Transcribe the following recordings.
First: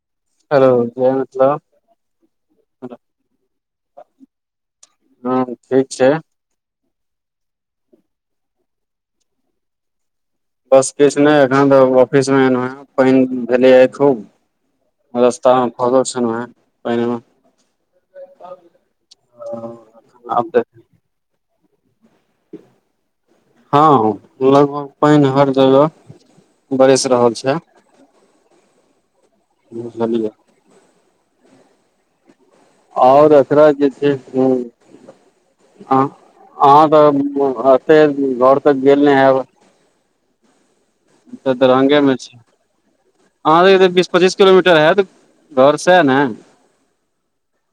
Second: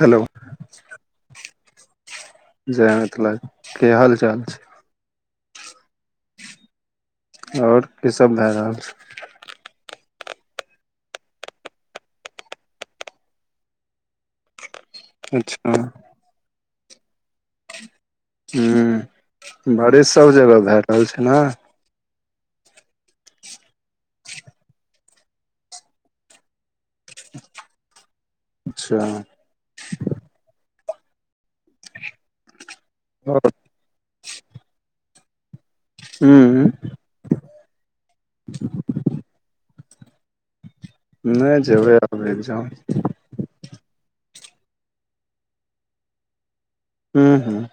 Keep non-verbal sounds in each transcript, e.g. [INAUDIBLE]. Hello जय मिथिला जय मिथिला की हाल चाल छै। ह ठीक छै। - - आओर की सब भए रहल छै। बस किछु नहि एखन तऽ ऑफिस मे एलहु हन पाइन भेलै खूब। रस्तामे अच्छा फसल छलो हे पहिनेमे। हँ बारिश सब आब तऽ जगह भए छै ने। हँ लगभग पाइन हर जगह। बरेस रहल छै। अच्छा। ह ननी [UNINTELLIGIBLE] आओर एकरा जे छै। ह हूँ अहाँ तऽ एते घर तक गेल ने हयब। नहि जेबै दरभंगे त मे छी रेह जाओ। अहाँ त बीस पच्चीस किलोमीटर हैत घर से सेह न। हूँ हूँ।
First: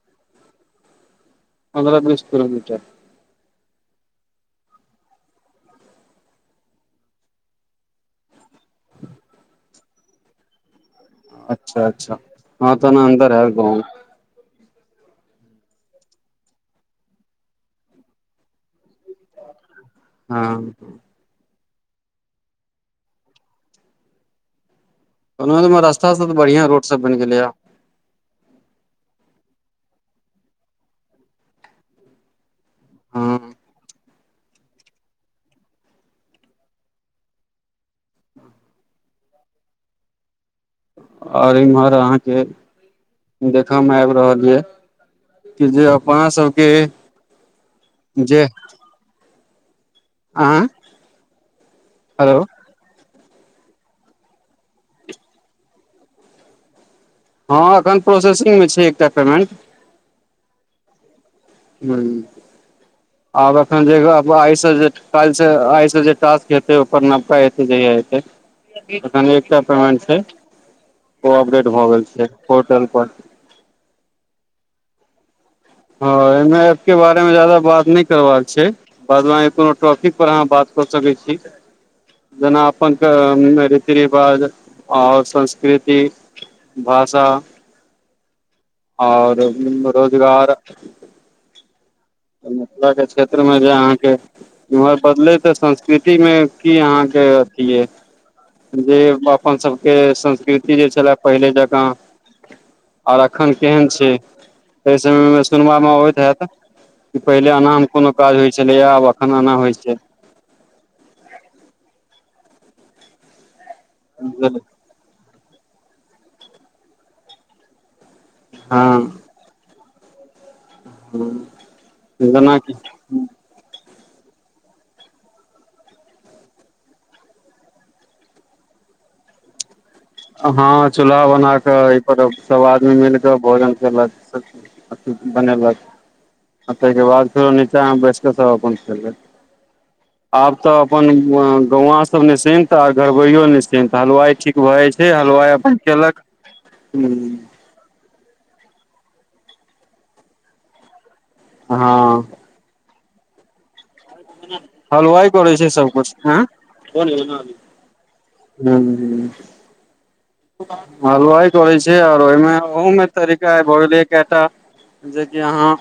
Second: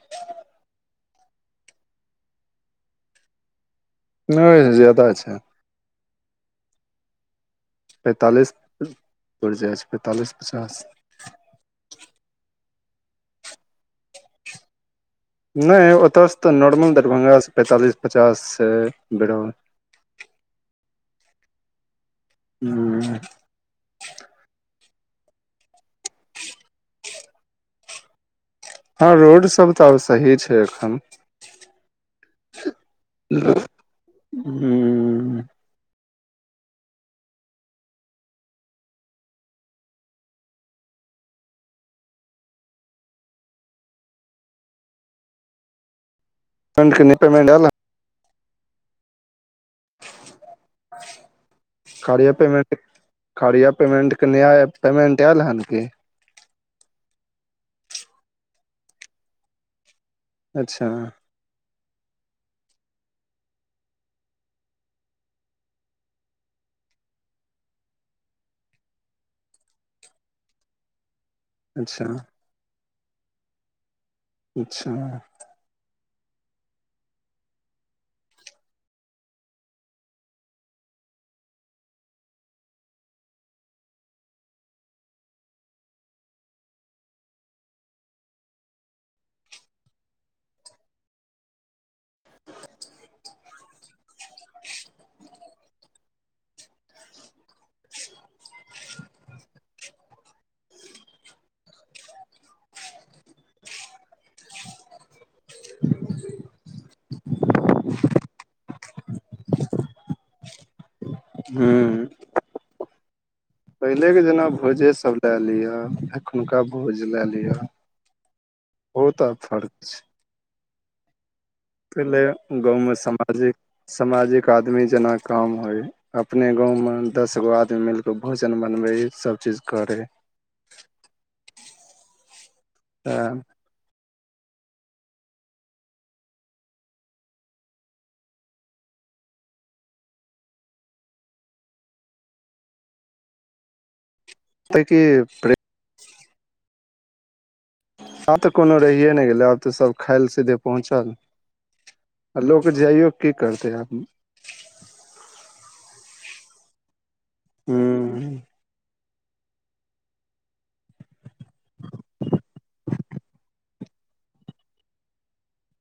पन्द्रह बीस किलोमीटर। नहि ज्यादा छै। पेंतालिस पर जाय छै पेंतालिस पचास। अच्छा अच्छा हँ तऽ ने अन्दर है गाँव। नहि ओतऽसँ तऽ नॉर्मल दरभङ्गासँ पैंतालिस पचास बिरोल। हँ। हू। मधुबनी में रास्ता सब तऽ बढ़ियां रोड सब बनि गेलै आब। हँ रोड सब तऽ आब सही छै एखन। हँ [INAUDIBLE] हुं और इम्हर अहां के देखय में आबि रहल ये। कि जे अपना सब [UNINTELLIGIBLE] पेमेन्ट [UNINTELLIGIBLE] जे आँ कार्या हेलो पेमेन्ट कार्या पेमेन्ट कनि आइ पेमेंट आयल हें कि? हँ एखन प्रोसेसिंगमे छै एकटा पेमेन्ट। अच्छा [UNINTELLIGIBLE] आब एखन जे [UNINTELLIGIBLE] आइ से जे कालि से आइ से जे टास्क हेतै ओकर नवका एतै जहिया एतै। तखन एकटा पेमेंट छै। ओ अपडेट भऽ अच्छा गेल छै। पोर्टल पर अच्छा। हँ एहिमे एप के बारे मे जादा बात नहि करबाक छै। बाद मे अहां कोनो टॉपिक पर अहाँ बात कऽ सकैत छी। जेना अपन के अं रीति रिवाज आओर संस्कृति। भाषा आओर रोजगार [INAUDIBLE] त मिथिलाके क्षेत्रमे जे अहाँके इम्हर बदलै तऽ संस्कृतिमे कि अहाँके अथी ये? जे अपन सबके संस्कृति जे छलए पहिले जकाँ आर एखन केहन छै, एहि समय मे सुनबामे अबैत हैत कि पहिले एनामे कोनो काज होइ छलैएा आब एखन एना होइ छै। हूँ। पहिलेके जेना हँ भोजेसभ लए लिअ, एखुनका भोज लए लिअ। ओ तऽ फर्क छै। हूँ। पहिले गाँवमे समाजिक, समाजिक आदमी जेना काम होइ। अपने गाँवमे दस गो आदमी मिल कऽ भोजन बनबै सभचीज करै। हँ चूल्हा बना कऽ एहि पर अब सभ आदमी मिल कऽ तऽ भोजन केलक। सब [UNINTELLIGIBLE] बनेलक आ ताहिके बाद फेर ओ निचा में बैसके सब अपन खेलक। आब तऽ अपन अं-गौवां सब निश्चिंत आर घरबैयो निश्चिंत। हलवाई ठीक भऽ तै जाइ के छै प्रेम [UNINTELLIGIBLE] केलक। हूँ आब तऽ कोनो रहिए नहि गेलै। आब तऽ सब खाइ ले सीधे पहुँचल। अहां आ लोक जाइयो की करतै आदमी। हलवाइ करै छै सबकुछ। आँ [UNINTELLIGIBLE] हूँ हूं-हूं हलवाइ करै छै आर ओहिमे ओहुमें तरीका आइ भऽ गेलैया केयटा। जेकि अहाँ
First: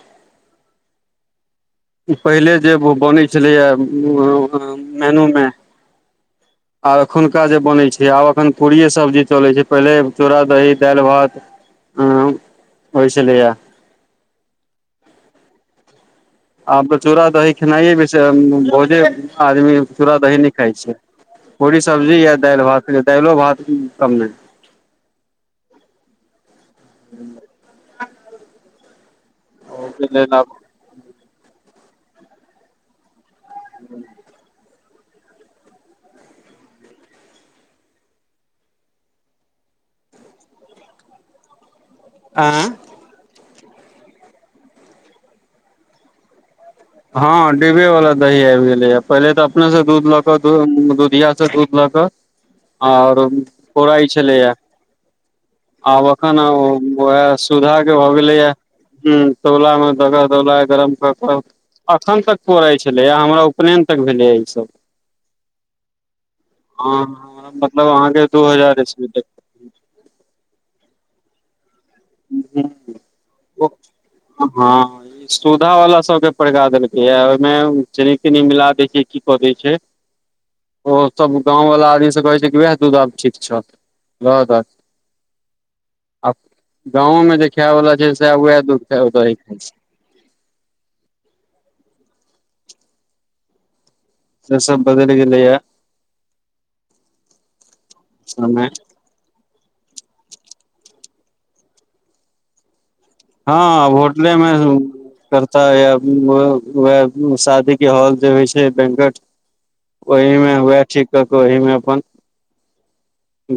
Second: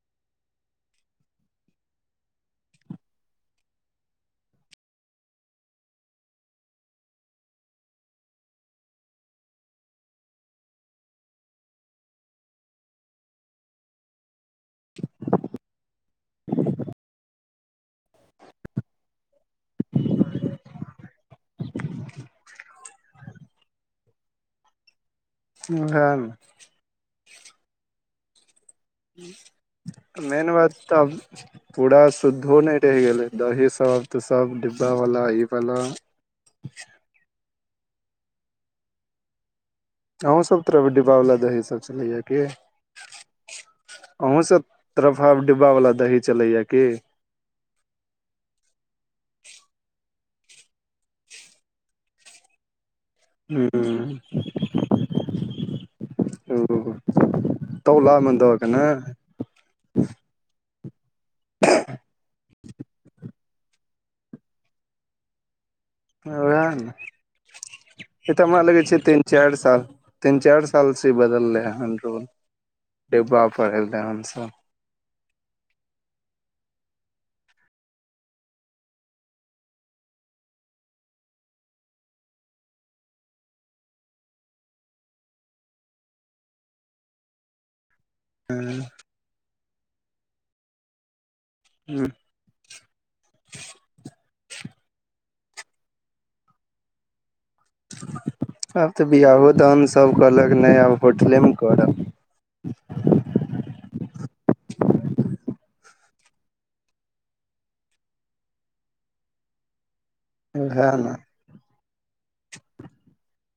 पहिले जे ब-बनै छलैए म-म-अं-मेनू मे। आब एखुनका जे बनै छै। आब एखन पूड़ियए सब्जी चलै छै। पहिले चूड़ा-दही, दालि-भात अं होय छेलैया। आब तऽ चूड़ा-दही खेनाइए बे भोजे आदमी चूड़ा दही नहि खाइ छै। [UNINTELLIGIBLE] पूरी सब्जी या दालि भातके दाइलो भात कम नहि। [UNINTELLIGIBLE] ओहेना। [UNINTELLIGIBLE] हूँ। [UNINTELLIGIBLE] लेल मेन आब बात तऽ अब पूरा शुद्धो नहि रहि गेलै। [UNINTELLIGIBLE] दही सब तऽ सब डिब्बावला ई बला। [UNINTELLIGIBLE] अहूँ सब तरफ इ डिब्बाव वला दही सभ चलैया कि। आँ [UNINTELLIGIBLE] अहूँ सब तरफ आब डिब्बा वला दही चलैया कि। [UNINTELLIGIBLE] हँ, डिब्बे वला दही आबि गेलैया पहिले तऽ अपने से दूध लऽ कऽ दुधिया से दूध लऽ कऽ। [UNINTELLIGIBLE] आओर। [UNINTELLIGIBLE] पौराइ हूँ। छलैया [UNINTELLIGIBLE] आब अखन उह सुधा के भऽ तौला मे गेलैएा हूँ। दऽ के ने [UNINTELLIGIBLE] तौला मे दऽ कऽ तौला के गरम कऽ कऽ। [UNINTELLIGIBLE] अखन तक पोराइ छलै हमरा उपनयन तक भेलै या ई सब। उएह [UNINTELLIGIBLE] ने हँ मतलब अहाँके ई तऽ दू हमरा लगै हजार छै इसवी तीन तक। [UNINTELLIGIBLE] चारि साल। [UNINTELLIGIBLE] तीन चारि सालसँ बदललै हन रोल डिब्बा पर एलै हन सब। [UNINTELLIGIBLE] हँ ई सुधा वला सब के परड़का देलकै या ओहिमे चीनी तीनी मिला दै छै की कऽ दय छै। [UNINTELLIGIBLE] ओ सब गांवलला आदमी सब कहै छै, कि वएह दूध आब ठीक छ रह दहक गाँवं देखायवला छै, स वएह दुख हूं हूँ। से सब बदलि गेलय यह सममे आब तऽ बिआहो दान सब कहलक नहि आब होटलेमे करब हँ, होटले में खर्चाया वह शादी के हॉल जे होइ छै, बैंकट ओहिमे हुए उएह ठीक ने क के ओहिमे अपन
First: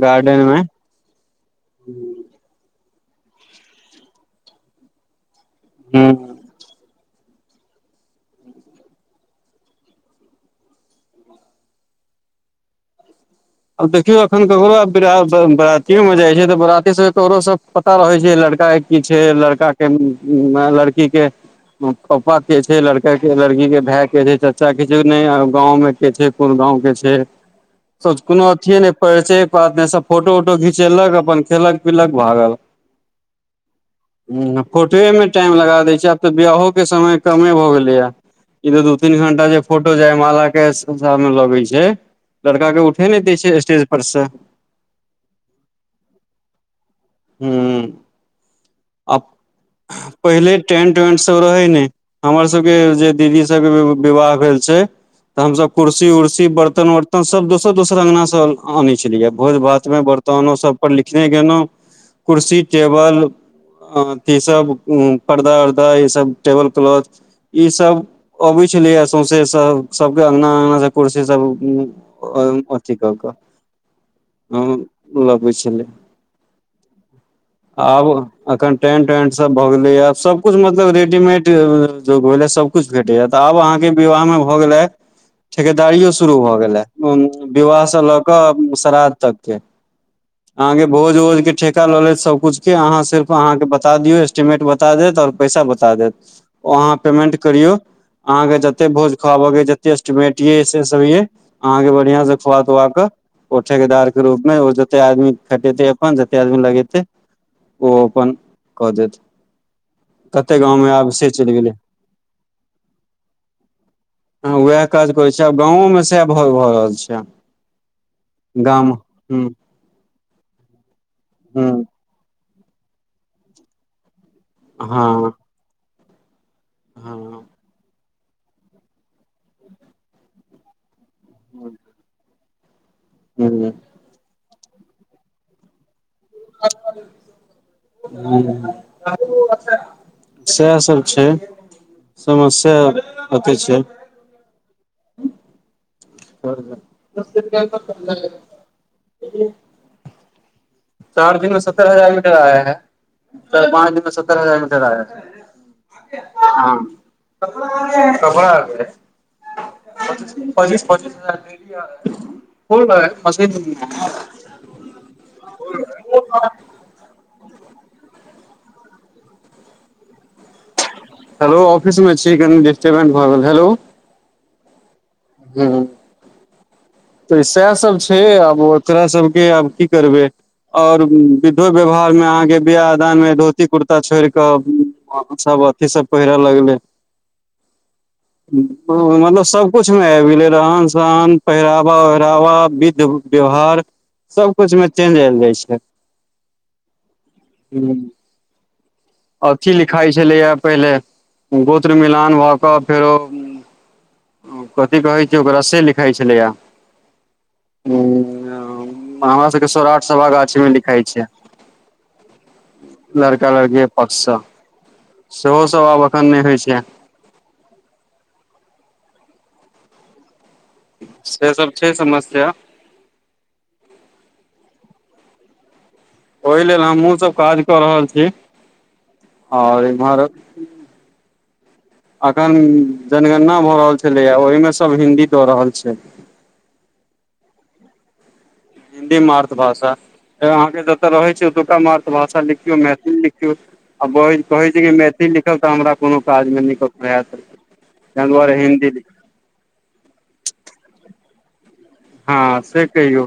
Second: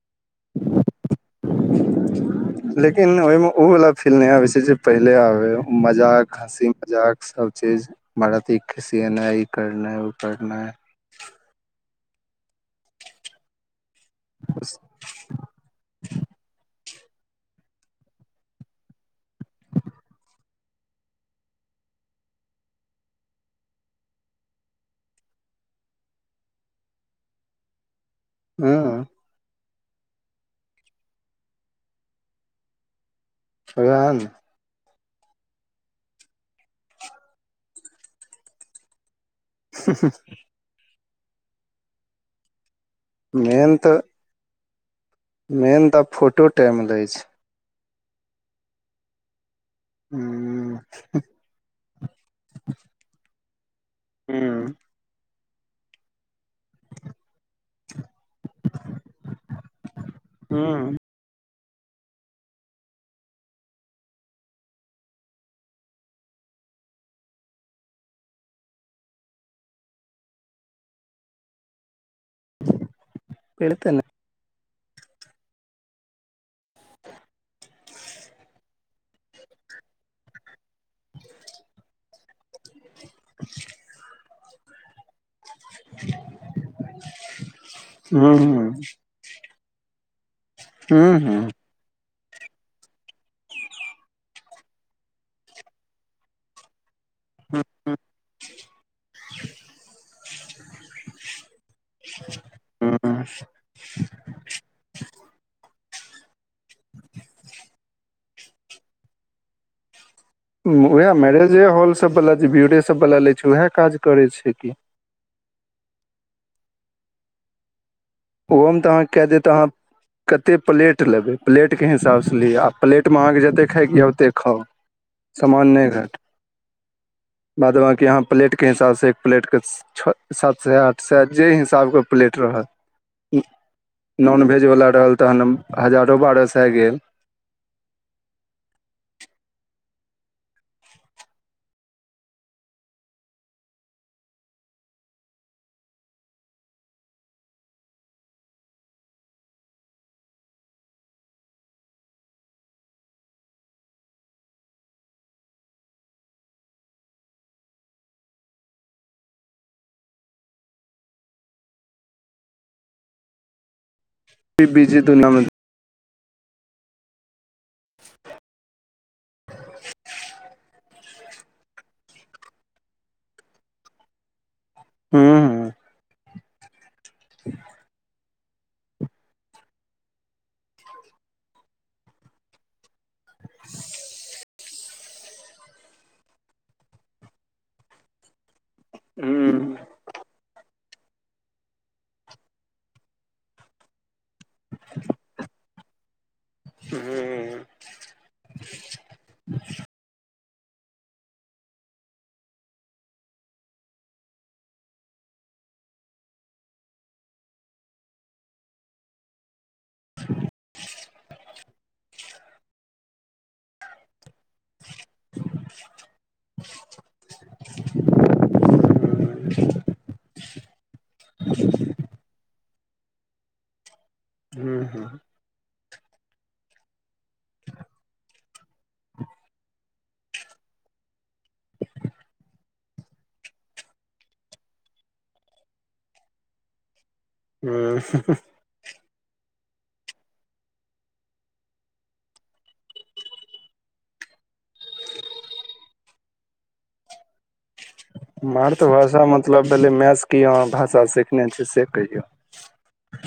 गार्डेन मे लेकिन ओहिमे ओ वला फील नहि आबै छै, जे पहिले आबे ह मजाक हँसी मजाक सबचीज बरातीके सिनाइ ई करनाइ ओ करनाइ आब देखियो अखन ककरो आब बरातीयो मे जाइ छै, तऽ बराती सब ककरो सब पता रहै छै लड़का की छै लड़का के लड़की के पापा के छै, लड़का के लड़की के भाय के छै चाचा के छै ने गाँंव मे के छै कोन गाँं के छै कोनो अथिए नहि हँ प छै। ने सब फोटो उटो घिचेलक अपन खेलक पीलक भागल स ने ह फोटोएमे टाइम लगा दैत छै, आब तऽ बियाहोके समय कमे भऽ गेलैए। ई दू तीन घंटा जे फोटो जयमाला के सने लगै छै, लड़का के उठे नहि दै छै मेन स्टेज तऽ पर से मेन तऽ फोटो टाइम लै छै। ह, आ पहिले हूँ टेंट वेंट सब रहे ने हमर सबके जे दीदी सबके विवाह भेल छै, तऽ हमसब कुसी उर्सी बर्तन वरतन तहऽ सभ दोसर दोसर अँगनासँ आनै छलियै भोज भातमे बर्तानो सभपर लिखने गेलहुँ कुर्सी टेबल अ अथी सब पर्दा उर्दा ई सब टेबल क्लॉथ ई सब अबै छलेय सौंसे सब सबके अंगना अंगना से कुर्सी सब [UNINTELLIGIBLE] हँ लगै छलै। आब अखन टेंट वेंट सब भऽ गेलै या सब कुछ मत लब रेडीमेड अ जुग भेल आ सभकिछु भेटैया तऽ आब अहाँके विवाहमे भऽ गेला ठेकेदारियो शुरू भऽ गेल आ उ विवाह से लऽ कऽ श्राद्ध तकके। अहाँ के भोज हूँ ओजके ठेका लेत सबकुछ के अहाँ सिर्फ अहाँके बता दियऔ एस्टीमेट बता देत और पैसा बता देत। ओ अहाँ पेमेंट करियो अहा के जते भोज खुआब के जते एस्टीमेट ये से सब ये अहाँके बढ़ियां से खुआ तुआ कऽ ओ ठेकेदार के रूप मे ओ जते आदमी खटेते अपन कते आदमी लगेते ओ अपन कऽ देत। कते गाँव मे आब उएह से चलि मैरेजे गेलै हॉल सबवला जे ब्यूरे सबवला लै छै उएह काज करै हँ छै की। उएह काज करै छै आब गाँवो मे सह भऽ रहल छै। ओहो मे गाम तऽ अहाँ के कैह हूँ देत अहां कते प्लेट लेबय प्लेट के हूँ हिसाब ब स लिया आ प्लेट मे आहाँके जते खायइ के यऽ ओतेक खाउ। हँ। [UNINTELLIGIBLE] हँ बाद बाकी अहाँ प्लेटके हिसाब से एक प्लेटके छ, सात सा आठ सा जय हिसाबके प्लेट रहैत। हु। नॉनवेजवला रहल तखन हजारो बारह सा गेल। हु हु हु सएह सब छै। समस्या अते छै। [UNINTELLIGIBLE] [UNINTELLIGIBLE] [UNINTELLIGIBLE] [UNINTELLIGIBLE] [UNINTELLIGIBLE] हेलो ऑफिस मे छी कनी डिस्टर्बेंट भऽ गेल हेलो। हूँ हुं। तऽ सएह सभ छैय आब ओकरा सभके आब की करबै। और बिद्धो व्यवहार में अहाँके बियाह आ दान मे धोती कुर्ता छोड़ कऽ आब सब अथि सब पहिरे लगले। मतलब हूँ सबकुछ मे आबि गेलै रहन सहन पहिराव रवा विध व्यवहार सब कुछ में चेंज आल जाइ छैय। हु। अथी लिखाइत छलैया पहिले गोत्र मिलान भऽ कऽ फेरो कथी कहैत छैय ओकरा से लिखाइ छलैया, उम्म। ह्म्म हमरा सबके सौराठ साभा गाछी मे लिखाइ छैय। लड़का लड़की के पक्षसँ सेहोसँभ आब एखन नहि होइ छैय। से सब छैय समस्या। हु हु। ओहि लेल हमहुँ सब काज कऽ रहल छी और इम्हर अखन जनगणना भऽ रहल छलै या ओहिमे सब हिन्दी दऽ रहल छैय। हुँ उ हुँ हिन्दी मातृभाषा अहाँके जतय रहैत छैय ओतुका मातृभाषा लिखियौ मैथिली लिखियौ। आ बहिन कहैत छैय कि मैथिल लिखब तऽ हमरा कुनु काज मे नै त प्रयास मातृभाषा मतलब भेलै मैसँ की अहाँ भाषा सिखने छीय से कहियौ। हाँ से कहियौ।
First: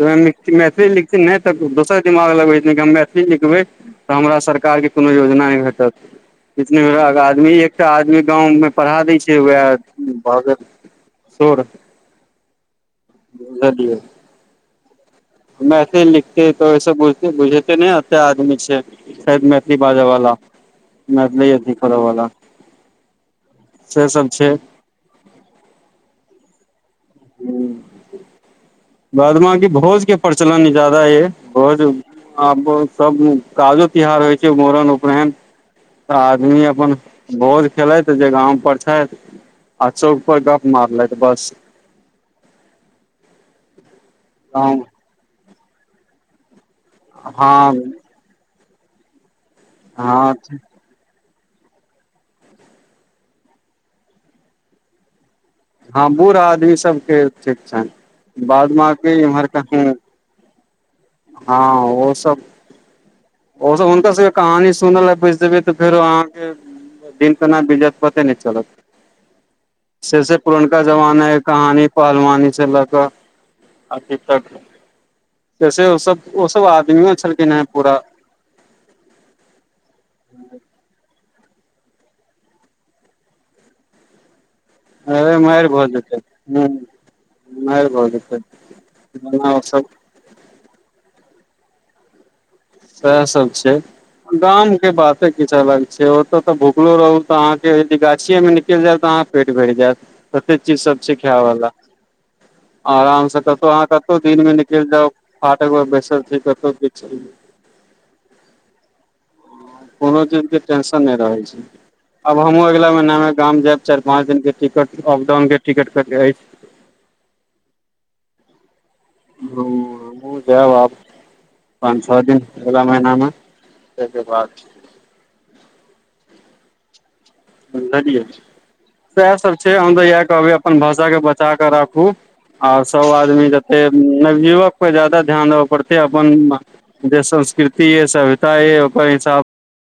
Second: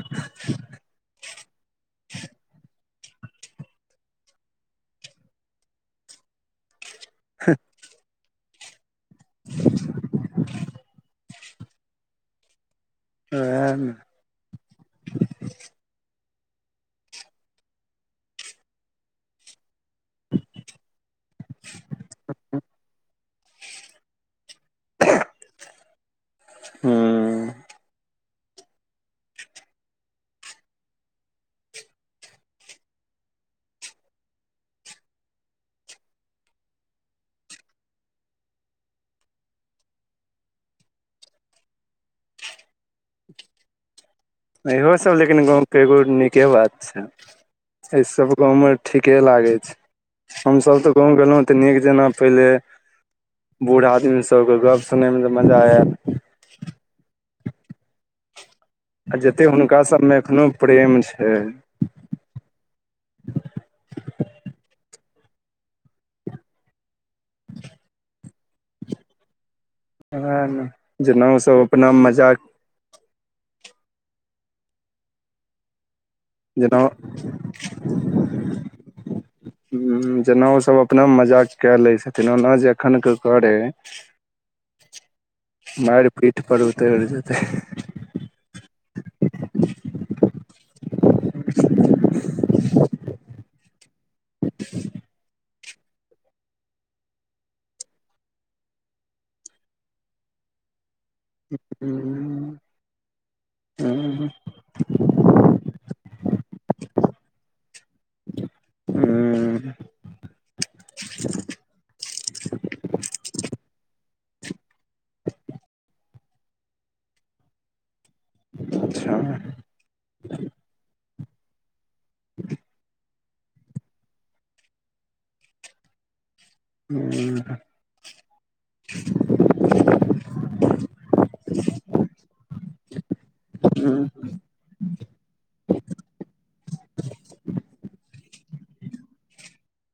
मैथिली लिखथिन नहि तऽ दोसर दिमाग लगबै थिन कि हम मैथिली लिखबै। तऽ हमरा सरकारके कुनो योजना नहि भेटत। किछ नै आदमी एकटा आदमी गाँंव मे पढ़ा दै छैय वएह भ गेल। सोर उएह मे। मैथिली लिखतै तऽ ओहिसँ बुझे बुझेते ने एते आदमी छैय। छैथ मैथिली बाजावाला मैथिली अथी करैवला। छै सब छैय। हूँ हुँ। बाद बकी भोज के प्रचलन ज्यादा यै भोज आब बहुत सब काजो तिहार होइ छैय मुड़न, उपनयन। त आदमी अपन भोज खेलैत जे गाँम पर छथि। आ चौक पर गप मारलैत बस। गाँव इहो सब लेकिन गाँवके एगो नीके बात छैय हँ एहि सब गाँवमे ठीके लागै छैय हँ हमस तऽ। गाँव गेलहुँ तऽ नीक जना पहिले बूढ़ आदमी सबके गप उतनेमे ज मजा आइल। हाँ बूढ़ आदमी सब के ठीक छैन बाद बाकि। आ जते हुनका सब में एखनो प्रेम छैय। हाँ ओ सब। ओ सब हुनका सबके कहानी सुनल बैस जेबै तऽ फेर अहाँके दिन केन बित जेते पते नहि चलत। सेसे वएह ने पुरनका जेना जमानाह ओसभ कहानी अपना मजाक पहलवानी से लऽक अभी तक। जैसे ओ सब ओ सब जेना आदमियो छलखिन है पूरा हम्म जेना ओसभ अपना मजाक कए लै छथिन ओना जे एखन कियो करै। अरे माइर भऽ मारि जेतै पीठ ह पर उतरि जेतै माइर भ जेतै। ओना ओसब। सएह सब छै गाम के बाते किछ अलग छै ओत तऽ भुखलो रहू तऽ अहाँके यदि गाछिए मे निकल जैब त अहाँ पेट भैर जायत। कते चीज सब छै खायवाला हूँ आराम स कतहु अहाँ कतहु हूँ दिन मे निकलि जाउ। आटक ब बेसल छी कतै किछ हूँ कोनो चीज के टेंशन नै रहै छै। अब हमहूँ अगला महीना मे गाम जायब चाइर पांच दिन के टिकट अपडाउन के टिकट करके अछि। अच्छा ह हमहूँ जैब आब पाँन छ दिन अगला महिनामे। तके बाद। ह [INAUDIBLE] सएह सब छै हम तऽ इएह कहबै अपन भाषा के बचा क राखु आर सब आद आदमी जते नवयुवक। पर जादा ध्यान देब पड़ते अपन जे संस्कृति य सभ्यता य ओकर हिसाब।